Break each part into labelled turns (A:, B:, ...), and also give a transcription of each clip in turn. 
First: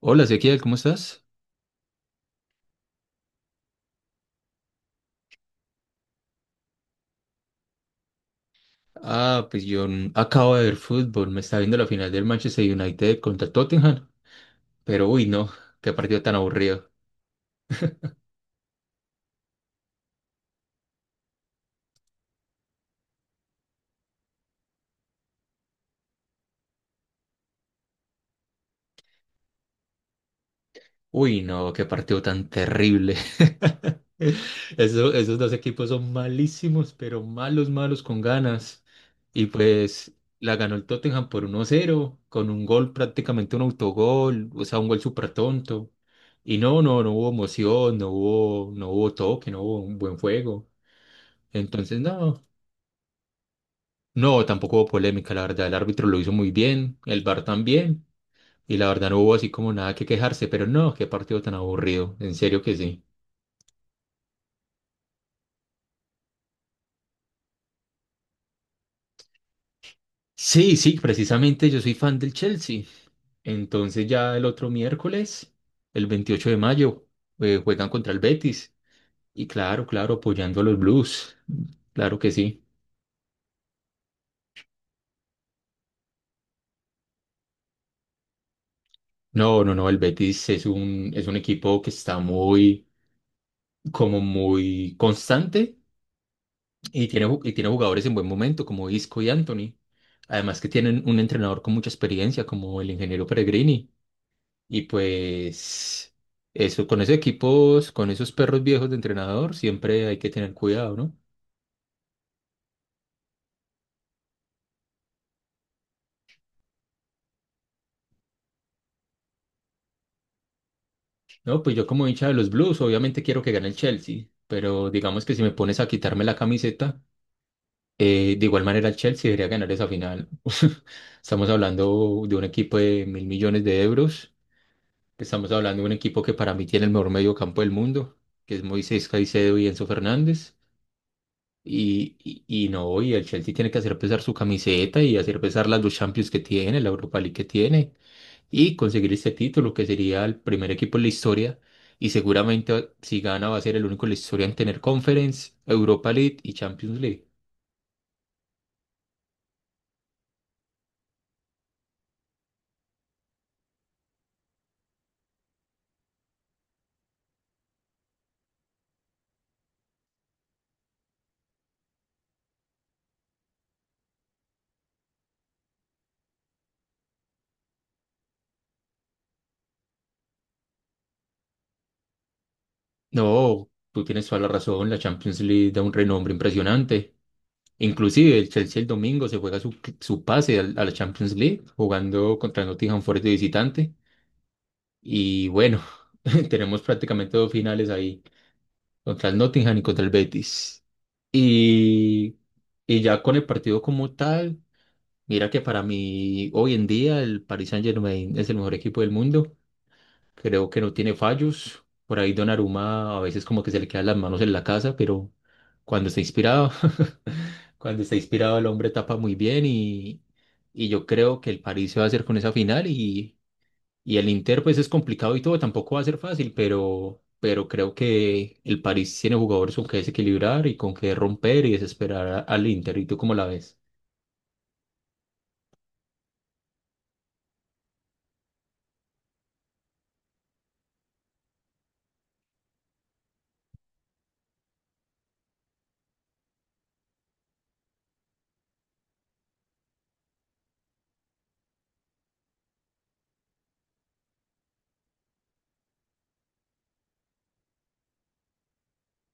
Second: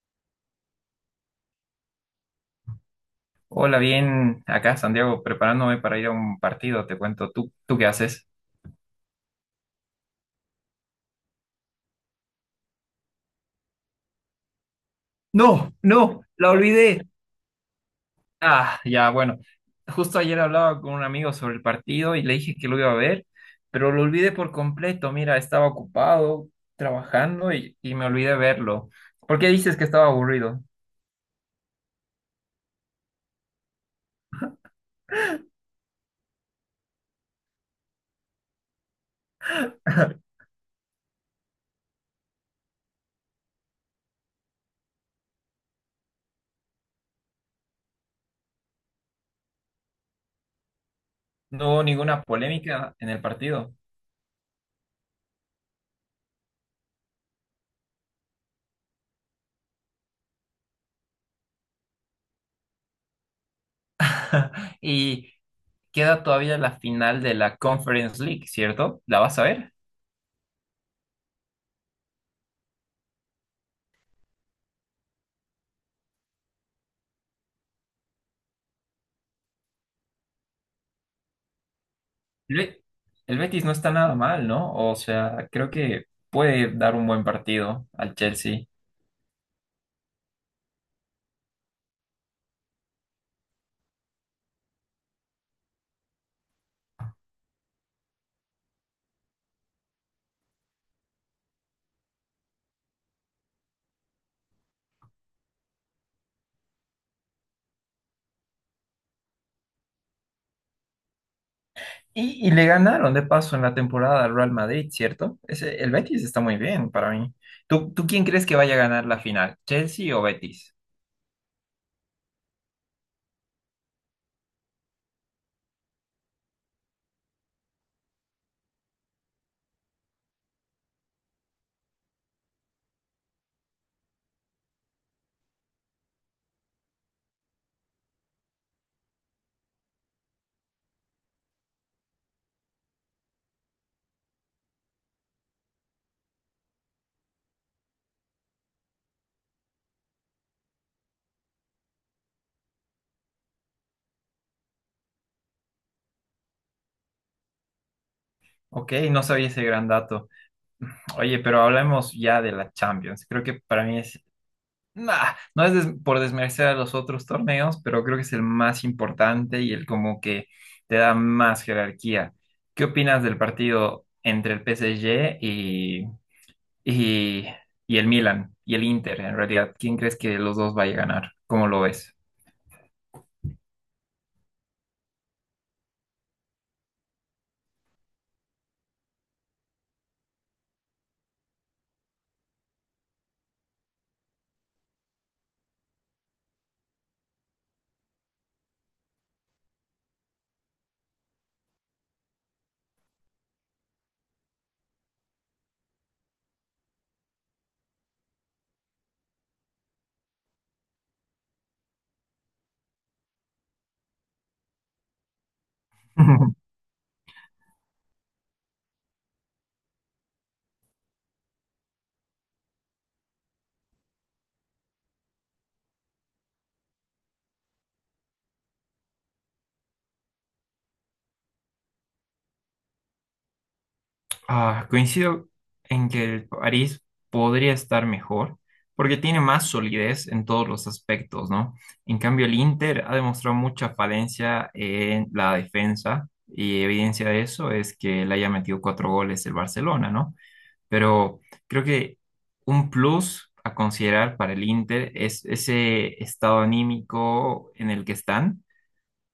A: Hola, Ezequiel, ¿cómo estás?
B: Hola, bien, acá Santiago, preparándome para ir a un partido, te cuento, ¿tú qué haces?
A: Ah, pues yo acabo de ver fútbol, me está viendo la final del Manchester United contra Tottenham, pero uy, no,
B: No,
A: qué partido
B: no,
A: tan
B: la
A: aburrido.
B: olvidé. Ah, ya, bueno, justo ayer hablaba con un amigo sobre el partido y le dije que lo iba a ver, pero lo olvidé por completo, mira, estaba ocupado trabajando y me olvidé verlo. ¿Por qué dices que estaba aburrido?
A: Uy, no, qué partido tan terrible. Esos dos equipos son malísimos, pero malos, malos con ganas. Y pues la ganó el Tottenham por 1-0 con un gol prácticamente un autogol, o sea, un gol súper tonto. Y no, no, no hubo emoción, no hubo toque, no hubo un buen juego.
B: No hubo
A: Entonces,
B: ninguna
A: no.
B: polémica en el partido.
A: No, tampoco hubo polémica, la verdad. El árbitro lo hizo muy bien, el VAR también. Y la verdad no hubo así como nada que quejarse, pero no, qué partido tan aburrido. En serio que sí.
B: Y queda todavía la final de la Conference League, ¿cierto? ¿La vas a ver?
A: Sí, sí, precisamente yo soy fan del Chelsea. Entonces ya el otro miércoles, el 28 de mayo, juegan contra el Betis. Y claro, claro, apoyando a los Blues. Claro que
B: El
A: sí.
B: Be- el Betis no está nada mal, ¿no? O sea, creo que puede dar un buen partido al Chelsea.
A: No, no, no, el Betis es un equipo que está muy, como muy constante. Y tiene jugadores en buen momento, como Isco y Anthony. Además que tienen un entrenador con mucha experiencia, como el ingeniero Peregrini. Y pues eso, con esos equipos, con esos perros viejos de entrenador, siempre hay que tener cuidado, ¿no?
B: Y le ganaron de paso en la temporada al Real Madrid, ¿cierto? Ese, el Betis está muy bien para mí. ¿Tú quién crees que vaya a ganar la final? ¿Chelsea o Betis?
A: No, pues yo como hincha de los Blues, obviamente quiero que gane el Chelsea, pero digamos que si me pones a quitarme la camiseta, de igual manera el Chelsea debería ganar esa final. Estamos hablando de un equipo de 1.000 millones de euros. Estamos hablando de un equipo que para mí tiene el mejor medio campo del mundo, que es Moisés Caicedo y Enzo Fernández. Y, no, y el Chelsea tiene que hacer pesar su camiseta y hacer pesar las dos Champions que tiene, la Europa League que tiene, y conseguir este título, que sería el primer equipo en la historia. Y seguramente si gana va a ser el único en la historia en tener Conference, Europa League y Champions League.
B: Ok, no sabía ese gran dato. Oye, pero hablemos ya de la Champions. Creo que para mí es... Nah, no es por desmerecer a los otros torneos, pero creo que es el más importante y el como que te da más jerarquía. ¿Qué opinas del partido entre el PSG y, y el Milan y el Inter en realidad? ¿Quién crees que los dos vaya a ganar? ¿Cómo lo ves?
A: No, tú tienes toda la razón, la Champions League da un renombre impresionante. Inclusive el Chelsea el domingo se juega su pase a la Champions League jugando contra el Nottingham Forest de visitante. Y bueno, tenemos prácticamente dos finales ahí, contra el Nottingham y contra el Betis. Y, y ya con el partido como tal, mira que para mí hoy en día el Paris Saint-Germain es el mejor equipo del mundo. Creo que no tiene fallos. Por ahí Donnarumma a veces como que se le quedan las manos en la casa, pero cuando está inspirado, cuando está inspirado el hombre tapa muy bien, y yo creo que el París se va a hacer con esa final, y el Inter pues es complicado y todo, tampoco va a ser fácil, pero creo que el París tiene jugadores con que desequilibrar y con que romper y desesperar al Inter. ¿Y tú cómo la ves?
B: Ah, coincido en que el París podría estar mejor porque tiene más solidez en todos los aspectos, ¿no? En cambio, el Inter ha demostrado mucha falencia en la defensa y evidencia de eso es que le haya metido cuatro goles el Barcelona, ¿no? Pero creo que un plus a considerar para el Inter es ese estado anímico en el que están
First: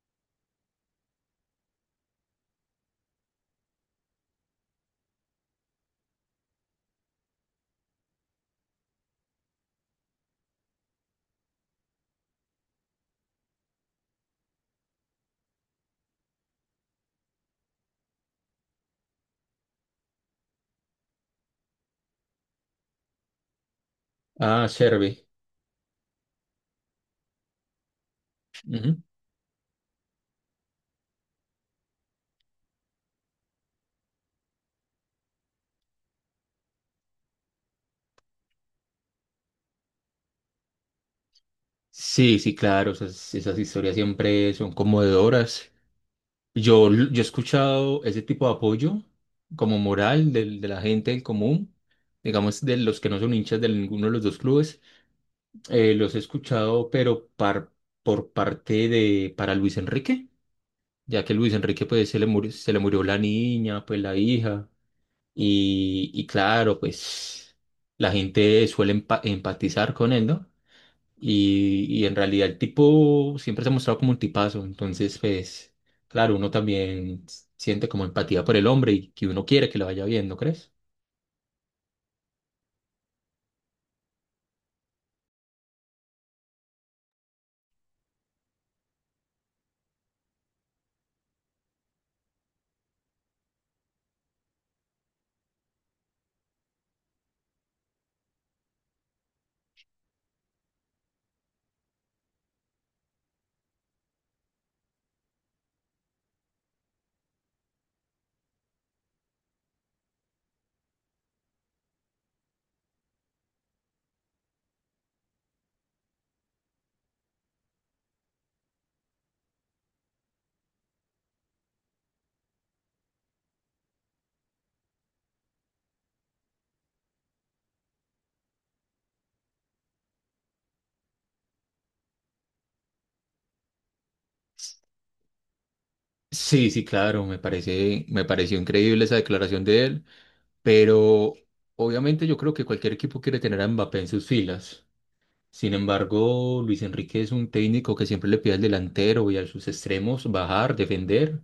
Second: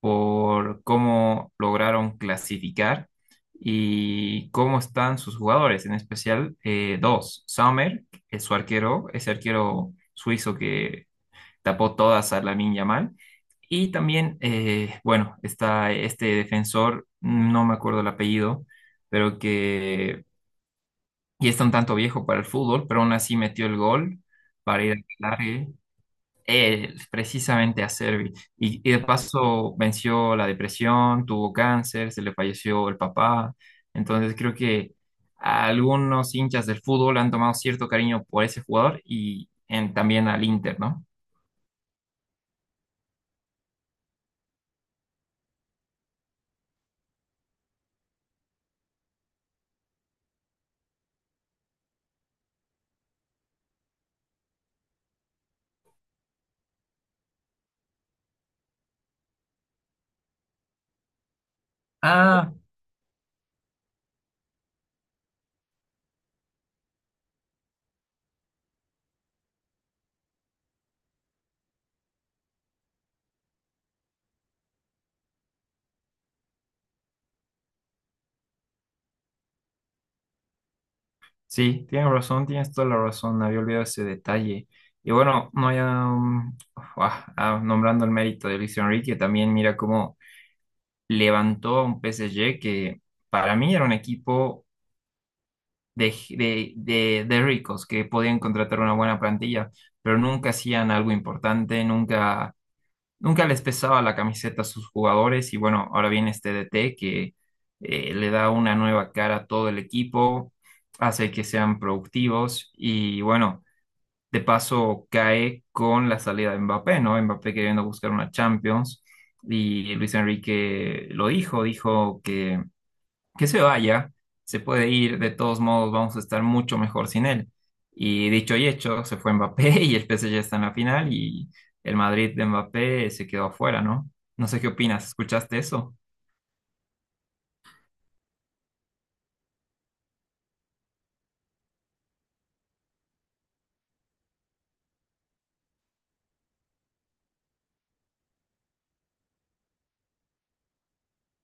B: por cómo lograron clasificar y cómo están sus jugadores, en especial dos, Sommer, es su arquero, ese arquero suizo que tapó todas a Lamine Yamal, y también, bueno, está este defensor, no me acuerdo el apellido, pero que y está un tanto viejo para el fútbol, pero aún así metió el gol
A: Ah,
B: para ir
A: Serve.
B: a él, precisamente a Servi. Y de
A: Ujú.
B: paso venció la depresión, tuvo cáncer, se le falleció el papá. Entonces creo que a algunos hinchas del fútbol han tomado cierto cariño por ese jugador y también al Inter, ¿no?
A: Sí, sí, claro, esas historias siempre son conmovedoras. Yo he escuchado ese tipo de apoyo como moral de la gente del común, digamos de los que no son hinchas de ninguno de los dos clubes. Los he escuchado, pero por parte de para Luis Enrique, ya que Luis Enrique pues se le murió,
B: Ah,
A: se le murió la niña, pues la hija, y claro, pues la gente suele empatizar con él, ¿no? Y en realidad el tipo siempre se ha mostrado como un tipazo, entonces pues claro, uno también siente como empatía por el hombre y que uno quiere que le vaya bien, ¿no crees?
B: sí, tienes razón, tienes toda la razón, había olvidado ese detalle. Y bueno, no ya, nombrando el mérito de Luis Enrique, también mira cómo levantó a un PSG que para mí era un equipo de ricos que podían contratar una buena plantilla, pero nunca hacían algo importante, nunca, nunca les pesaba la camiseta a sus jugadores y bueno, ahora viene este DT que le da una nueva cara a todo el equipo, hace que sean productivos y bueno, de paso cae con la salida de Mbappé, ¿no? Mbappé queriendo buscar una Champions y Luis Enrique lo dijo, dijo que se vaya, se puede ir, de todos modos vamos a estar mucho mejor sin él. Y dicho y hecho, se fue Mbappé y el PSG está en la final y el Madrid de Mbappé se quedó afuera, ¿no? No sé qué opinas, ¿escuchaste eso?
A: Sí, sí, claro, me pareció increíble esa declaración de él, pero obviamente yo creo que cualquier equipo quiere tener a Mbappé en sus filas. Sin embargo, Luis Enrique es un técnico que siempre le pide al delantero y a sus extremos bajar, defender,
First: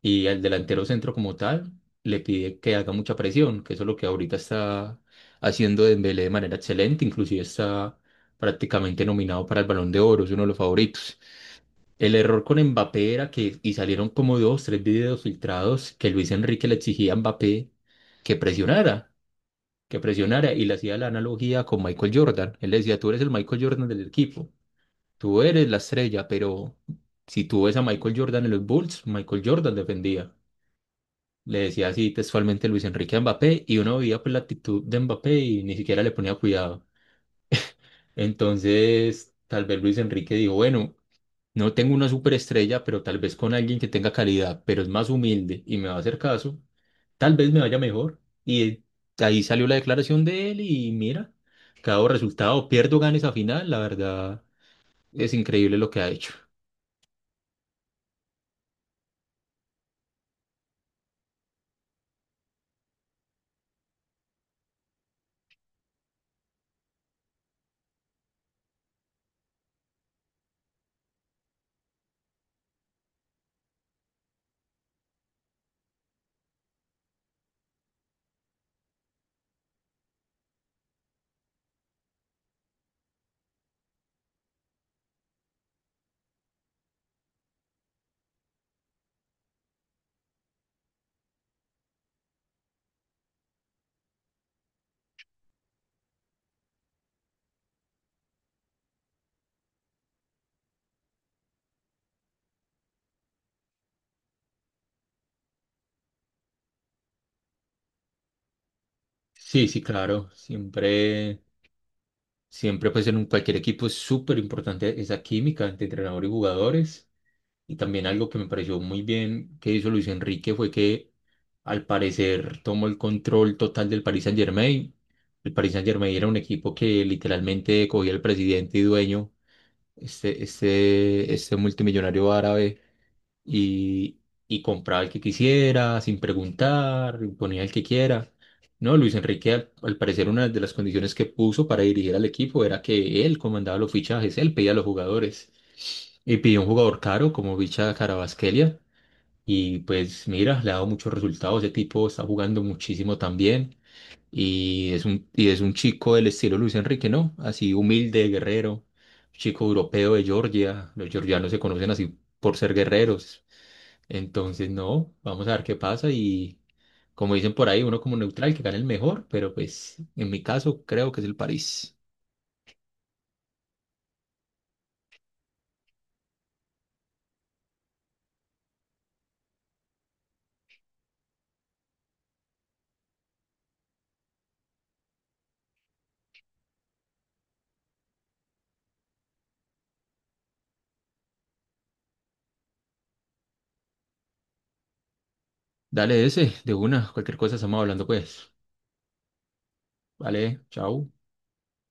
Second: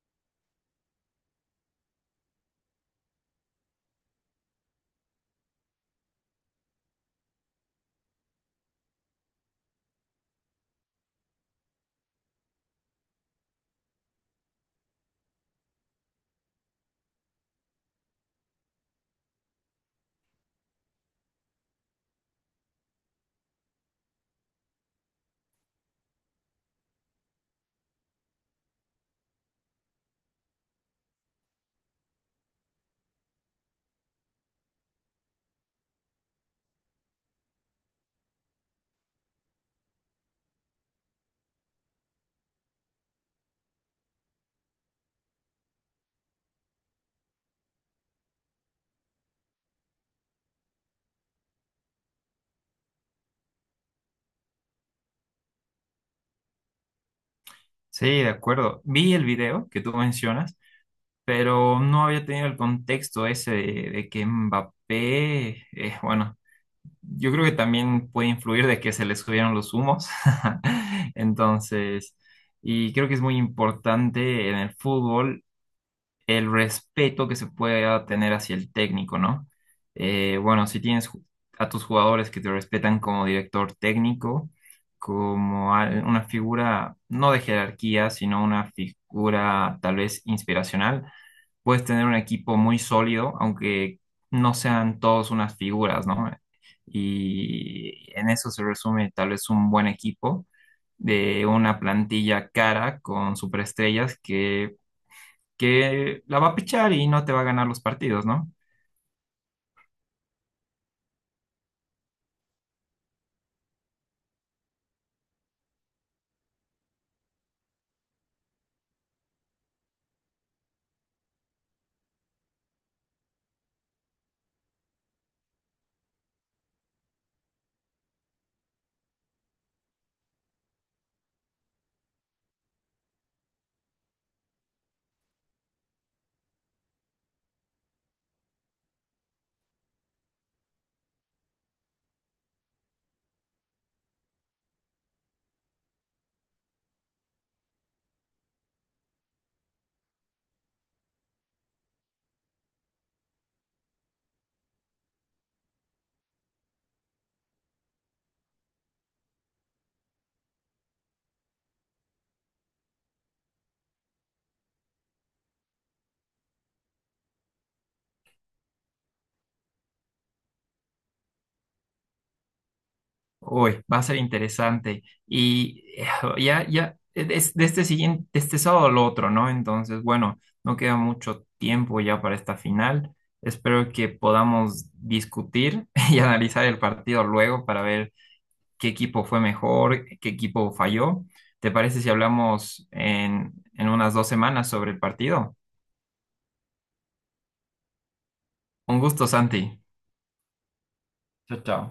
A: y al delantero centro como tal le pide que haga mucha presión, que eso es lo que ahorita está haciendo Dembélé de manera excelente, inclusive está prácticamente nominado para el Balón de Oro, es uno de los favoritos. El error con Mbappé era que, y salieron como dos, tres videos filtrados, que Luis Enrique le exigía a Mbappé que presionara, que presionara, y le hacía la analogía con Michael Jordan. Él le decía, tú eres el Michael Jordan del equipo, tú eres la estrella, pero si tú ves a Michael Jordan en los Bulls, Michael Jordan defendía. Le decía así textualmente Luis Enrique a Mbappé, y uno veía pues la actitud de Mbappé y ni siquiera le ponía cuidado. Entonces, tal vez Luis Enrique dijo, bueno, no tengo una superestrella, pero tal vez con alguien que tenga calidad, pero es más humilde y me va a hacer caso, tal vez me vaya mejor. Y de ahí salió la declaración de él y mira, cada resultado, pierdo, gane esa final, la verdad es increíble lo que ha hecho.
B: Sí, de acuerdo. Vi el video que tú mencionas, pero no había tenido el contexto ese de que Mbappé, bueno, yo creo que también puede influir de que se le subieron los humos. Entonces... Y creo que es muy importante en el fútbol el respeto que se pueda tener hacia el técnico, ¿no? Bueno, si tienes a tus jugadores que te respetan como director técnico, como una figura no de jerarquía, sino una figura tal vez inspiracional, puedes tener un equipo muy sólido, aunque no sean todos unas figuras, ¿no? Y en eso se resume tal vez un buen equipo de una plantilla cara con superestrellas que la va a pichar y no te va a ganar los partidos, ¿no?
A: Sí, sí, claro. Siempre, pues, cualquier equipo es súper importante esa química entre entrenador y jugadores. Y también algo que me pareció muy bien que hizo Luis Enrique fue que, al parecer, tomó el control total del Paris Saint-Germain. El Paris Saint-Germain era un equipo que literalmente cogía el presidente y dueño, este multimillonario árabe, y, y compraba el que quisiera, sin preguntar, ponía el que quiera. No, Luis Enrique, al parecer, una de las condiciones que puso para dirigir al equipo era que él comandaba los fichajes, él pedía a los jugadores, y pidió un jugador caro como Vicha Carabasquelia. Y pues mira, le ha dado muchos resultados. Ese tipo está jugando muchísimo también. Y es un chico del estilo Luis Enrique, ¿no? Así humilde, guerrero, chico europeo de Georgia. Los georgianos se conocen así por ser guerreros, entonces, no, vamos a ver qué pasa y, como dicen por ahí, uno como neutral que gane el mejor, pero pues en mi caso creo que es el París.
B: Hoy va a ser interesante. Y ya, ya, es de este siguiente, de este sábado al otro, ¿no? Entonces, bueno, no queda mucho tiempo ya para esta final. Espero que podamos discutir y analizar el partido luego para ver qué equipo fue mejor, qué equipo falló. ¿Te parece si hablamos en unas dos semanas sobre el partido?
A: Dale ese, de una, cualquier cosa estamos hablando pues.
B: Un gusto, Santi.
A: Vale, chao.
B: Chao, chao.